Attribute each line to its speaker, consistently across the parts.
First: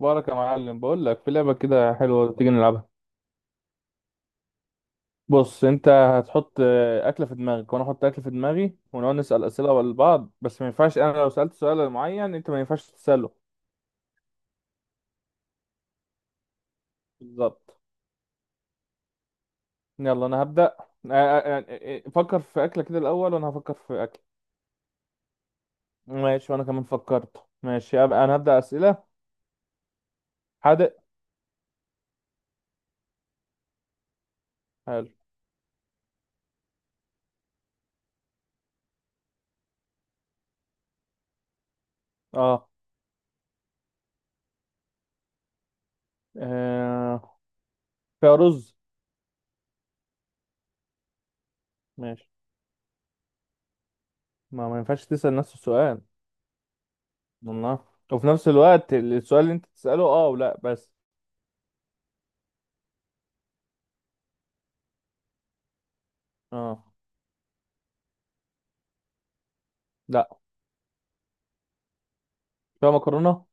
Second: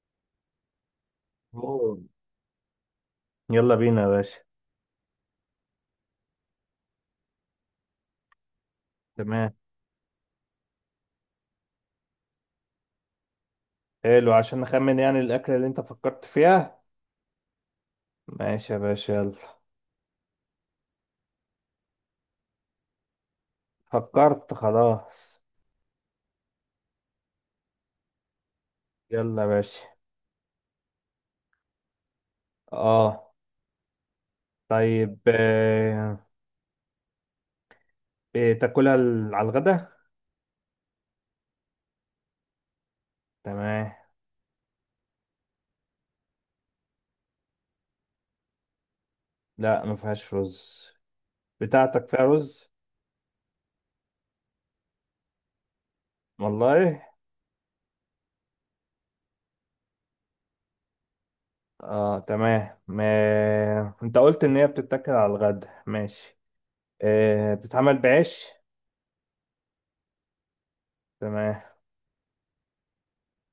Speaker 1: بارك يا معلم، بقول لك في لعبه كده
Speaker 2: أوه.
Speaker 1: حلوه، تيجي نلعبها؟
Speaker 2: يلا بينا يا باشا.
Speaker 1: بص انت هتحط اكله في دماغك وانا احط اكله في دماغي ونقعد نسال
Speaker 2: تمام.
Speaker 1: اسئله لبعض، بس ما ينفعش انا لو سالت سؤال معين انت ما ينفعش تساله.
Speaker 2: حلو عشان نخمن يعني الأكلة اللي أنت فكرت فيها.
Speaker 1: بالظبط.
Speaker 2: ماشي يا باشا يلا.
Speaker 1: يلا انا هبدا. آه، آه، آه، فكر في اكله كده الاول وانا هفكر في اكل.
Speaker 2: فكرت خلاص.
Speaker 1: ماشي وانا كمان فكرت. ماشي أبقى انا هبدا اسئله.
Speaker 2: يلا يا باشا.
Speaker 1: حادق.
Speaker 2: اه،
Speaker 1: حلو.
Speaker 2: طيب. آه. إيه تاكلها على الغدا؟
Speaker 1: اه.
Speaker 2: تمام.
Speaker 1: آه، فيها رز.
Speaker 2: لا، ما فيهاش رز. بتاعتك فيها
Speaker 1: ماشي.
Speaker 2: رز.
Speaker 1: ما ينفعش تسال نفس السؤال.
Speaker 2: والله.
Speaker 1: والله. وفي نفس الوقت السؤال اللي انت تساله اه ولا بس.
Speaker 2: اه، تمام. ما... انت قلت ان هي بتتاكل على الغدا. ماشي.
Speaker 1: اه.
Speaker 2: آه. بتتعمل بعيش؟
Speaker 1: لا
Speaker 2: تمام.
Speaker 1: فيها مكرونة.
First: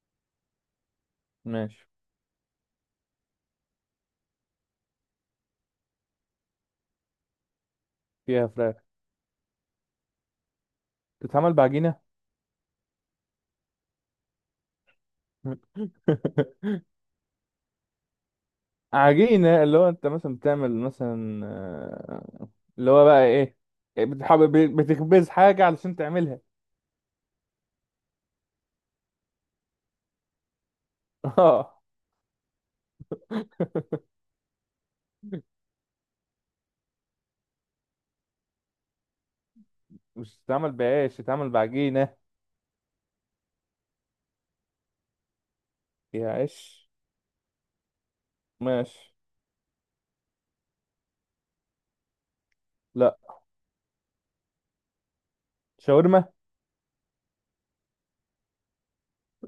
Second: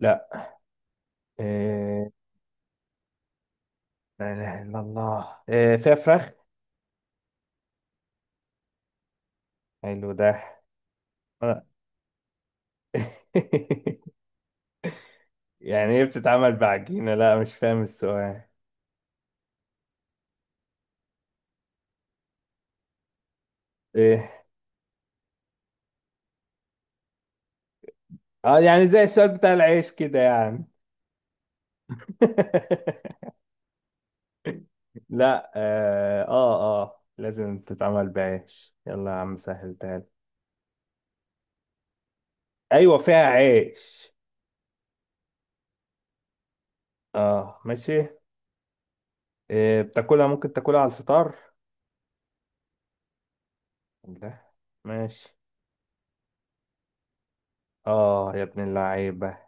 Speaker 2: لا.
Speaker 1: ماشي.
Speaker 2: آه. لا إله إلا الله. آه. فيها فراخ.
Speaker 1: فيها فراخ.
Speaker 2: حلو ده.
Speaker 1: بتتعمل
Speaker 2: آه.
Speaker 1: بعجينة.
Speaker 2: يعني ايه بتتعمل بعجينة؟ لا، مش فاهم السؤال.
Speaker 1: عجينة اللي هو انت مثلا بتعمل مثلا. اللي هو بقى ايه؟
Speaker 2: ايه؟
Speaker 1: بتحب بتخبز حاجة علشان تعملها.
Speaker 2: اه، يعني زي السؤال بتاع العيش كده يعني.
Speaker 1: اه.
Speaker 2: لا اه اه. آه. لازم تتعمل بعيش؟ يلا يا عم سهل تاني.
Speaker 1: مش تتعمل بعيش، تتعمل بعجينة.
Speaker 2: ايوه، فيها عيش.
Speaker 1: يا عيش.
Speaker 2: اه، ماشي.
Speaker 1: ماشي.
Speaker 2: إيه بتاكلها؟ ممكن تاكلها على الفطار؟
Speaker 1: لا.
Speaker 2: لا. ماشي.
Speaker 1: شاورما.
Speaker 2: اه يا ابن اللعيبة.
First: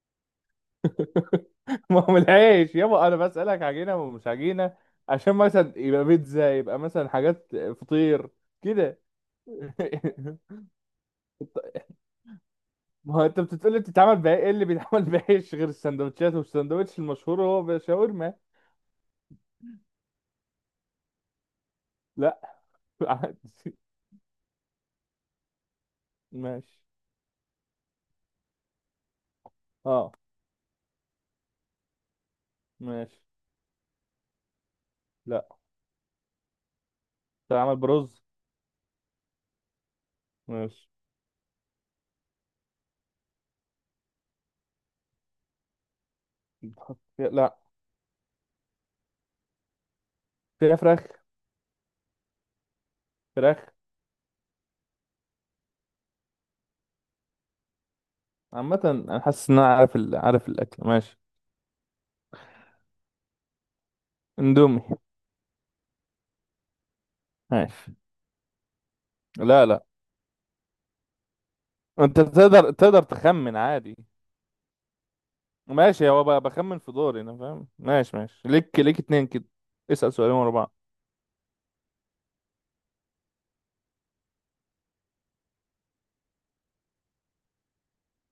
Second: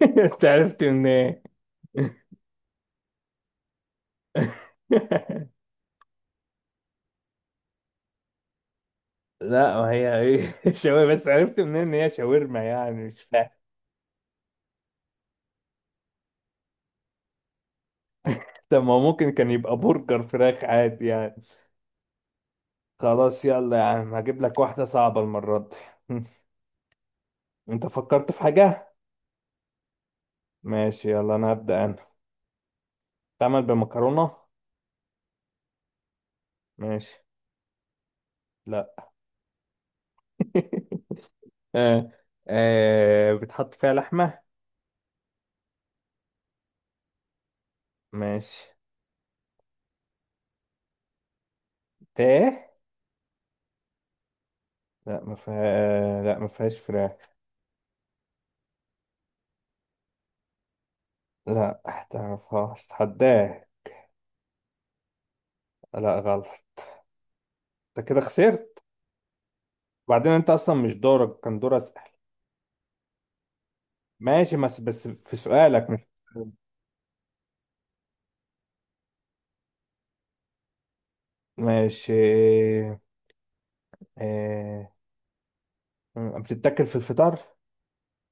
Speaker 2: انت عرفت منين؟
Speaker 1: ما هو من العيش يابا، انا بسألك عجينة ومش عجينة عشان مثلا يبقى بيتزا يبقى مثلا حاجات فطير كده.
Speaker 2: لا، ما هي ايه، شاورما. بس عرفت منين ان هي شاورما يعني؟
Speaker 1: ما
Speaker 2: مش
Speaker 1: هو انت
Speaker 2: فاهم.
Speaker 1: بتقولي بتتعمل بقى ايه اللي بيتعمل بايش غير السندوتشات، والساندوتش المشهور هو شاورما.
Speaker 2: طب ما هو ممكن كان يبقى برجر فراخ عادي يعني.
Speaker 1: لا.
Speaker 2: خلاص،
Speaker 1: عادي.
Speaker 2: يلا يا عم هجيب لك واحدة صعبة المرة دي.
Speaker 1: ماشي.
Speaker 2: انت فكرت في حاجة؟
Speaker 1: اه.
Speaker 2: ماشي يلا انا هبدأ انا.
Speaker 1: ماشي.
Speaker 2: تعمل بمكرونة؟
Speaker 1: لا.
Speaker 2: ماشي.
Speaker 1: بتتعمل برز.
Speaker 2: لا.
Speaker 1: ماشي.
Speaker 2: آه. آه. بتحط فيها لحمة؟
Speaker 1: لا.
Speaker 2: ماشي.
Speaker 1: فيها فراخ.
Speaker 2: ايه؟
Speaker 1: فراخ.
Speaker 2: لا ما فيها. آه. لا ما فيهاش فراخ.
Speaker 1: عامة انا حاسس ان انا عارف عارف الاكل. ماشي.
Speaker 2: لا تعرفهاش، اتحداه.
Speaker 1: اندومي.
Speaker 2: لا غلط.
Speaker 1: ماشي.
Speaker 2: انت كده خسرت.
Speaker 1: لا، لا.
Speaker 2: وبعدين انت اصلا مش دورك، كان دور اسأل.
Speaker 1: انت تقدر تخمن عادي.
Speaker 2: ماشي، بس في سؤالك مش
Speaker 1: ماشي. هو بخمن في دوري انا فاهم. ماشي ماشي، ليك اتنين كده. اسأل سؤالين ورا بعض.
Speaker 2: ماشي. اه... آه، بتتاكل في الفطار؟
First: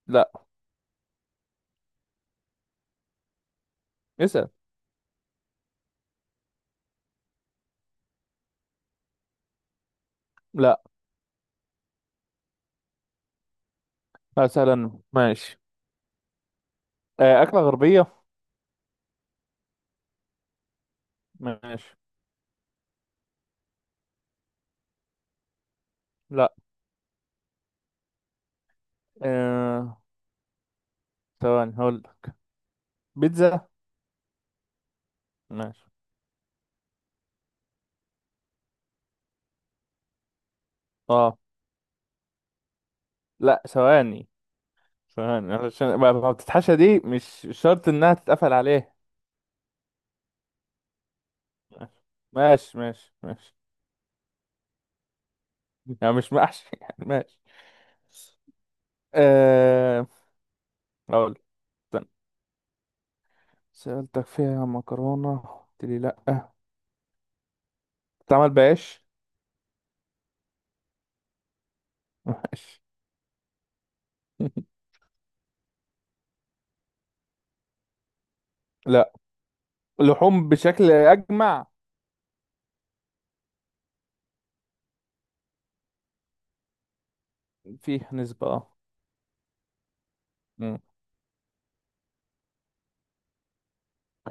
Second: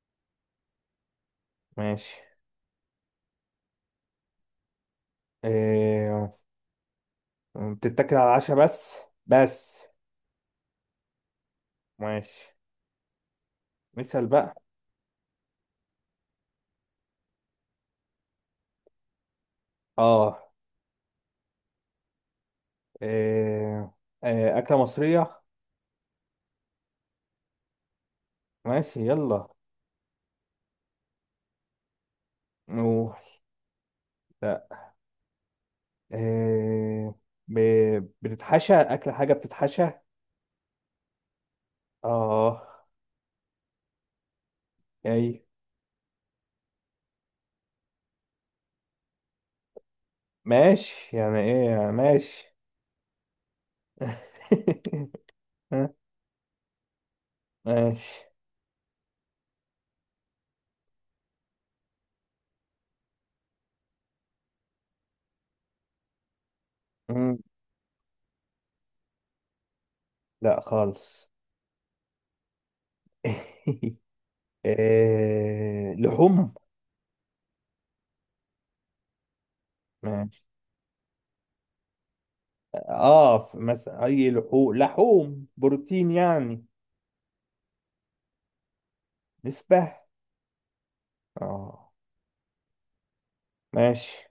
Speaker 1: لا.
Speaker 2: ماشي.
Speaker 1: اسأل.
Speaker 2: اه... بتتاكل على العشاء بس؟ بس.
Speaker 1: لا.
Speaker 2: ماشي. مثال بقى.
Speaker 1: مثلا ماشي. أكلة غربية.
Speaker 2: اه،
Speaker 1: ماشي.
Speaker 2: اه... اه... اكلة مصرية؟
Speaker 1: لا.
Speaker 2: ماشي يلا.
Speaker 1: آه، ثواني هقول لك.
Speaker 2: نو.
Speaker 1: بيتزا.
Speaker 2: لا.
Speaker 1: ماشي.
Speaker 2: اه... ب... بتتحشى اكل؟ حاجة بتتحشى؟
Speaker 1: اه.
Speaker 2: اه.
Speaker 1: لا. ثواني
Speaker 2: اي؟
Speaker 1: ثواني علشان ما بتتحشى دي مش شرط انها تتقفل عليه.
Speaker 2: ماشي. يعني ايه يعني؟ ماشي.
Speaker 1: ماشي ماشي ماشي.
Speaker 2: ها؟
Speaker 1: يعني مش محشي يعني ماشي.
Speaker 2: ماشي.
Speaker 1: آه، اقول لك، استنى. سألتك فيها مكرونة قلت لي لا.
Speaker 2: مم.
Speaker 1: بتتعمل بعيش.
Speaker 2: لا خالص.
Speaker 1: ماشي.
Speaker 2: آه، لحوم.
Speaker 1: لا.
Speaker 2: ماشي.
Speaker 1: لحوم بشكل أجمع.
Speaker 2: اه، مثلا اي لحوم؟ لحوم بروتين يعني؟
Speaker 1: فيه نسبة اه.
Speaker 2: نسبة
Speaker 1: مم.
Speaker 2: اه. ماشي.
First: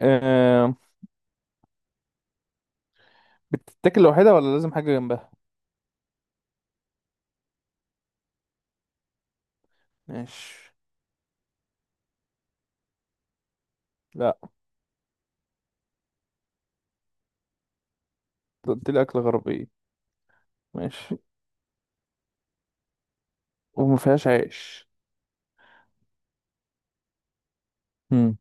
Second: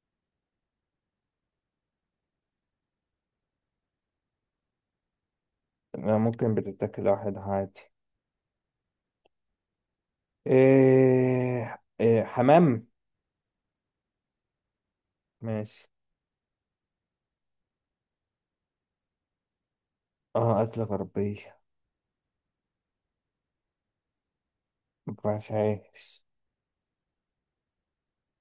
Speaker 1: آه، بتتاكل لوحدها ولا لازم حاجة جنبها؟
Speaker 2: لا، ممكن بتتاكل واحد عادي.
Speaker 1: ماشي.
Speaker 2: آه، آه، حمام.
Speaker 1: لا.
Speaker 2: ماشي.
Speaker 1: قلت لي أكل غربية.
Speaker 2: اه، أكلة
Speaker 1: ماشي.
Speaker 2: غربية.
Speaker 1: وما فيهاش عيش.
Speaker 2: ما ينفعش عايش.
Speaker 1: امم.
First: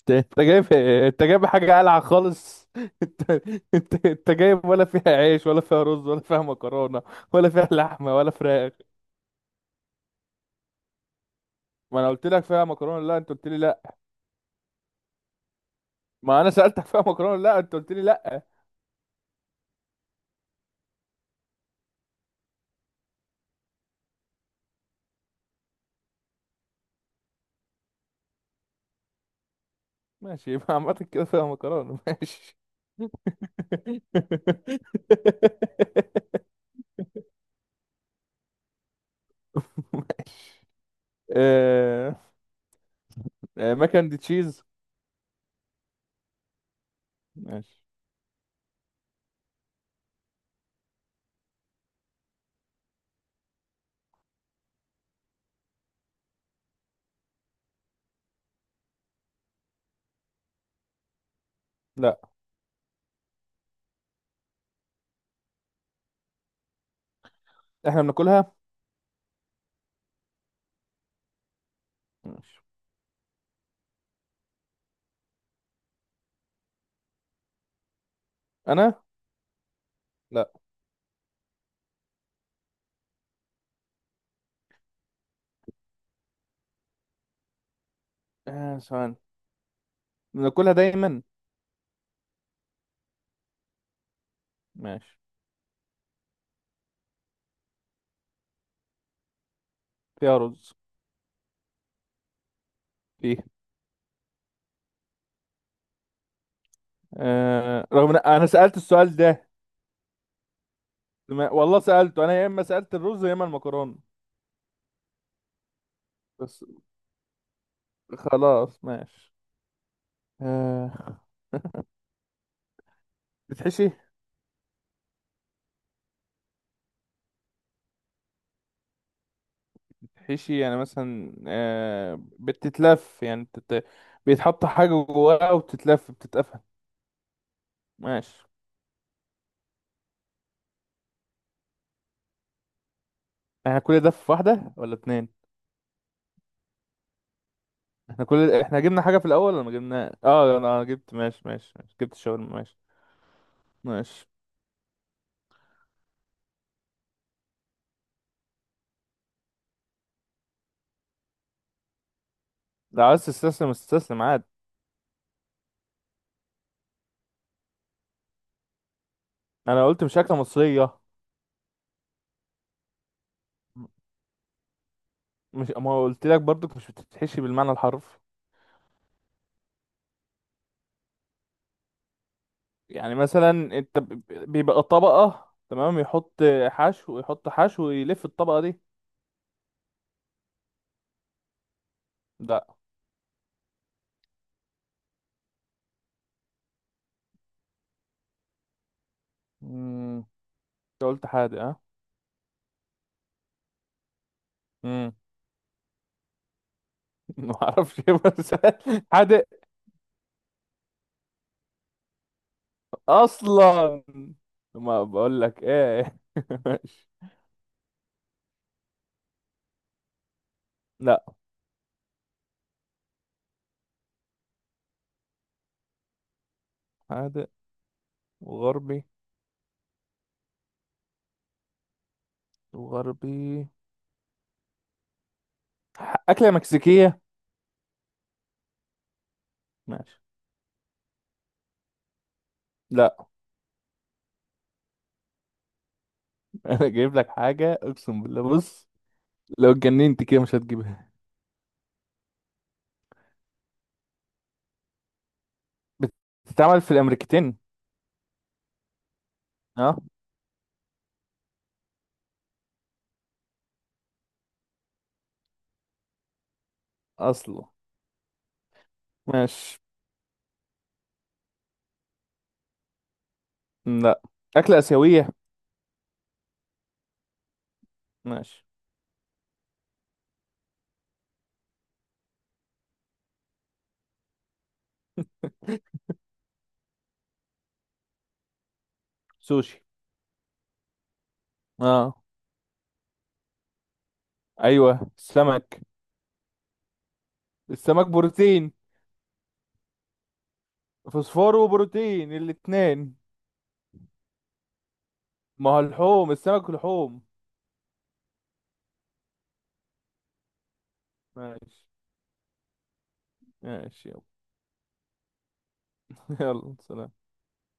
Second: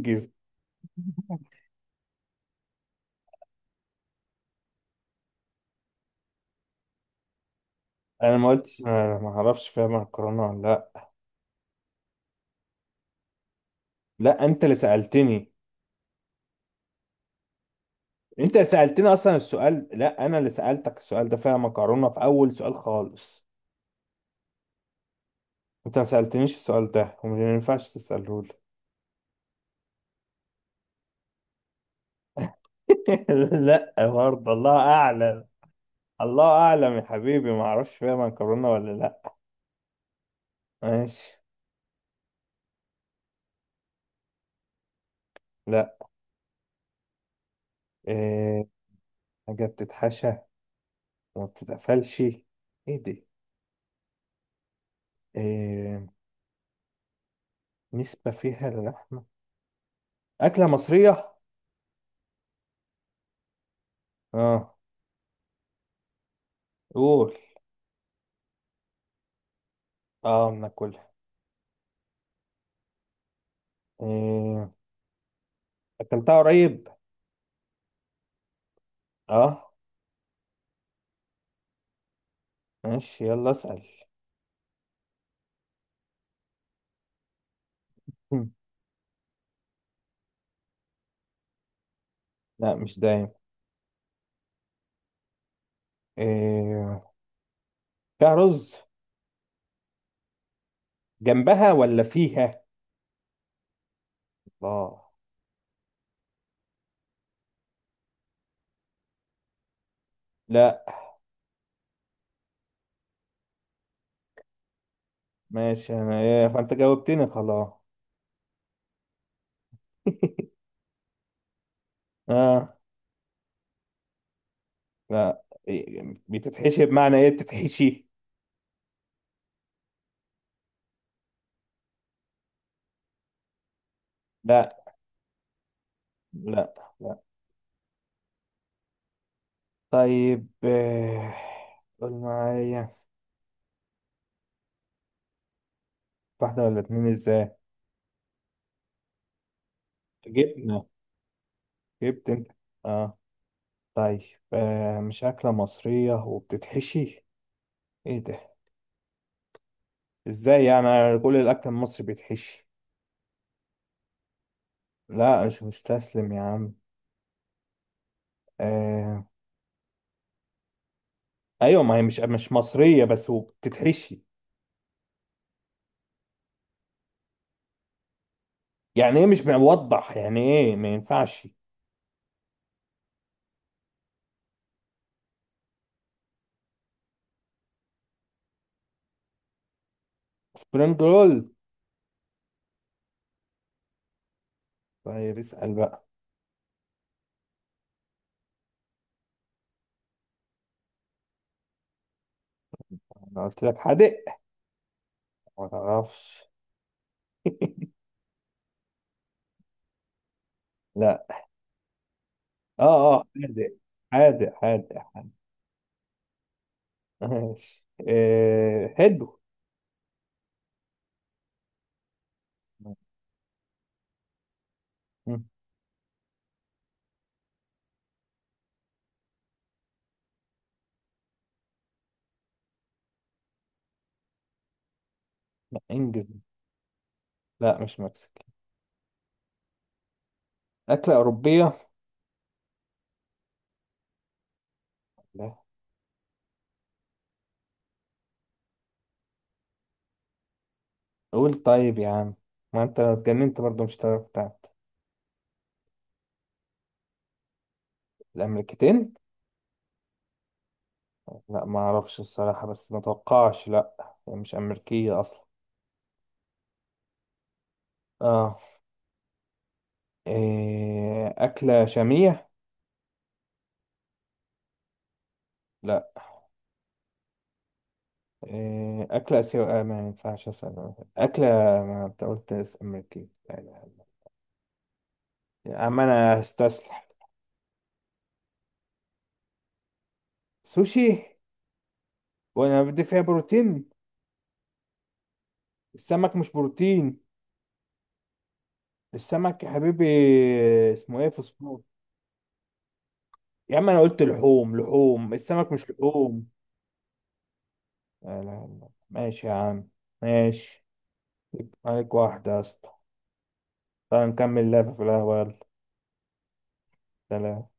Speaker 1: انت أنت جايب. انت جايب حاجة قلعة خالص. انت انت جايب ولا فيها عيش ولا فيها رز ولا فيها مكرونة ولا فيها لحمة ولا
Speaker 2: انا ما
Speaker 1: فراخ.
Speaker 2: قلتش، انا ما اعرفش فيها مكرونة ولا لا.
Speaker 1: ما انا قلت لك فيها مكرونة لا انت قلت لي لا.
Speaker 2: لا انت اللي سألتني.
Speaker 1: ما انا سألتك فيها مكرونة لا انت قلت لي لا.
Speaker 2: انت سألتني اصلا السؤال، لا انا اللي سألتك السؤال ده فيها مكرونة في اول سؤال خالص. انت ما سألتنيش السؤال ده وما ينفعش تسأله لي.
Speaker 1: ماشي يبقى عامة كده فيها مكرونة ماشي.
Speaker 2: لا برضه، الله اعلم. الله اعلم يا حبيبي، ما اعرفش فيها مكرونة ولا لا. ماشي.
Speaker 1: آه، مكن دي تشيز؟
Speaker 2: لا.
Speaker 1: ماشي.
Speaker 2: إيه حاجة بتتحشى وما بتتقفلش، ايه دي؟ إيه نسبة فيها للحمة؟ أكلة مصرية؟
Speaker 1: لا.
Speaker 2: اه، قول.
Speaker 1: احنا بناكلها.
Speaker 2: اه، بناكلها؟
Speaker 1: ماشي.
Speaker 2: إيه أكلتها قريب؟
Speaker 1: انا.
Speaker 2: اه،
Speaker 1: لا.
Speaker 2: ماشي يلا اسأل.
Speaker 1: ثواني. بناكلها دايما.
Speaker 2: لا مش دايم.
Speaker 1: ماشي.
Speaker 2: إيه... فيها رز
Speaker 1: فيها رز.
Speaker 2: جنبها ولا فيها؟
Speaker 1: فيه.
Speaker 2: الله.
Speaker 1: رغم ان انا سألت السؤال ده.
Speaker 2: لا.
Speaker 1: والله سألته انا يا اما سألت الرز يا اما المكرونة.
Speaker 2: ماشي. انا ايه
Speaker 1: بس.
Speaker 2: فانت جاوبتني خلاص.
Speaker 1: خلاص ماشي. آه.
Speaker 2: اه.
Speaker 1: بتحشي.
Speaker 2: لا. إيه... بتتحشي بمعنى ايه بتتحشي؟
Speaker 1: بتحشي يعني مثلا بتتلف يعني بيتحط
Speaker 2: لا
Speaker 1: حاجة جواها وتتلف بتتقفل.
Speaker 2: لا لا.
Speaker 1: ماشي.
Speaker 2: طيب إيه... قول معايا.
Speaker 1: احنا كل ده في واحدة ولا اتنين؟
Speaker 2: واحدة ولا اتنين ازاي؟
Speaker 1: احنا جبنا حاجة في الأول ولا ما جبنا اه انا
Speaker 2: جبنة.
Speaker 1: جبت ماشي ماشي ماشي جبت
Speaker 2: جبت انت.
Speaker 1: الشاورما ماشي.
Speaker 2: اه. طيب.
Speaker 1: ماشي.
Speaker 2: آه، مش أكلة مصرية وبتتحشي، ايه ده؟ ازاي يعني، أنا كل الأكل المصري بيتحشي.
Speaker 1: لو عايز تستسلم استسلم عادي.
Speaker 2: لا مش مستسلم يا عم. آه.
Speaker 1: انا قلت مش أكلة مصرية.
Speaker 2: ايوه، ما هي مش، مصريه بس وبتتحشي.
Speaker 1: مش ما قلت لك برضك مش بتتحشي بالمعنى الحرفي.
Speaker 2: يعني ايه مش موضح، يعني ايه ما ينفعش.
Speaker 1: يعني مثلا انت بيبقى طبقة تمام، يحط حشو يحط حشو ويلف الطبقة دي.
Speaker 2: سبرينج رول.
Speaker 1: لا.
Speaker 2: طيب اسال بقى.
Speaker 1: امم. انت قلت حادق؟ ها.
Speaker 2: انا قلت لك حادق.
Speaker 1: امم.
Speaker 2: ما تعرفش.
Speaker 1: ما اعرفش إيه بس. حادق
Speaker 2: لا اه اه حادق.
Speaker 1: اصلا.
Speaker 2: حادق حادق
Speaker 1: ما
Speaker 2: حادق.
Speaker 1: بقول لك ايه ماشي.
Speaker 2: ماشي آه حلو.
Speaker 1: لا.
Speaker 2: مم.
Speaker 1: حادق وغربي. غربي.
Speaker 2: لا، انجز.
Speaker 1: أكلة مكسيكية.
Speaker 2: لا مش مكسيكي.
Speaker 1: ماشي.
Speaker 2: اكله اوروبيه.
Speaker 1: لا.
Speaker 2: لا.
Speaker 1: أنا جايب لك حاجة أقسم بالله، بص لو اتجننت كده مش هتجيبها.
Speaker 2: قول طيب يا عم. ما انت لو اتجننت برضه مش هتعرف بتاعت
Speaker 1: بتتعمل في الأمريكتين.
Speaker 2: الامريكتين.
Speaker 1: أه.
Speaker 2: لا ما اعرفش الصراحه، بس ما اتوقعش، لا هي مش امريكيه اصلا.
Speaker 1: أصله.
Speaker 2: اه.
Speaker 1: ماشي.
Speaker 2: إيه أكلة شامية؟
Speaker 1: لا. أكلة آسيوية.
Speaker 2: لا.
Speaker 1: ماشي.
Speaker 2: إيه أكلة آسيوية؟ آه، ما ينفعش أسأل أكلة. ما أنت قلت أمريكية لا لا لا. يا عم أنا هستسلم.
Speaker 1: سوشي.
Speaker 2: سوشي.
Speaker 1: أه.
Speaker 2: وأنا بدي فيها بروتين.
Speaker 1: أيوه سمك.
Speaker 2: السمك مش بروتين.
Speaker 1: السمك بروتين.
Speaker 2: السمك يا حبيبي اسمه إيه،
Speaker 1: فوسفور
Speaker 2: فوسفور.
Speaker 1: وبروتين الاتنين.
Speaker 2: يا عم أنا قلت لحوم، لحوم
Speaker 1: ما
Speaker 2: السمك
Speaker 1: هو
Speaker 2: مش
Speaker 1: اللحوم
Speaker 2: لحوم.
Speaker 1: السمك لحوم.
Speaker 2: لا لا لا. ماشي يا عم. ماشي.
Speaker 1: ماشي.
Speaker 2: عليك واحدة يا اسطى.
Speaker 1: ماشي يلا.
Speaker 2: تعال نكمل لعبة في القهوة يلا.
Speaker 1: يلا سلام.
Speaker 2: سلام.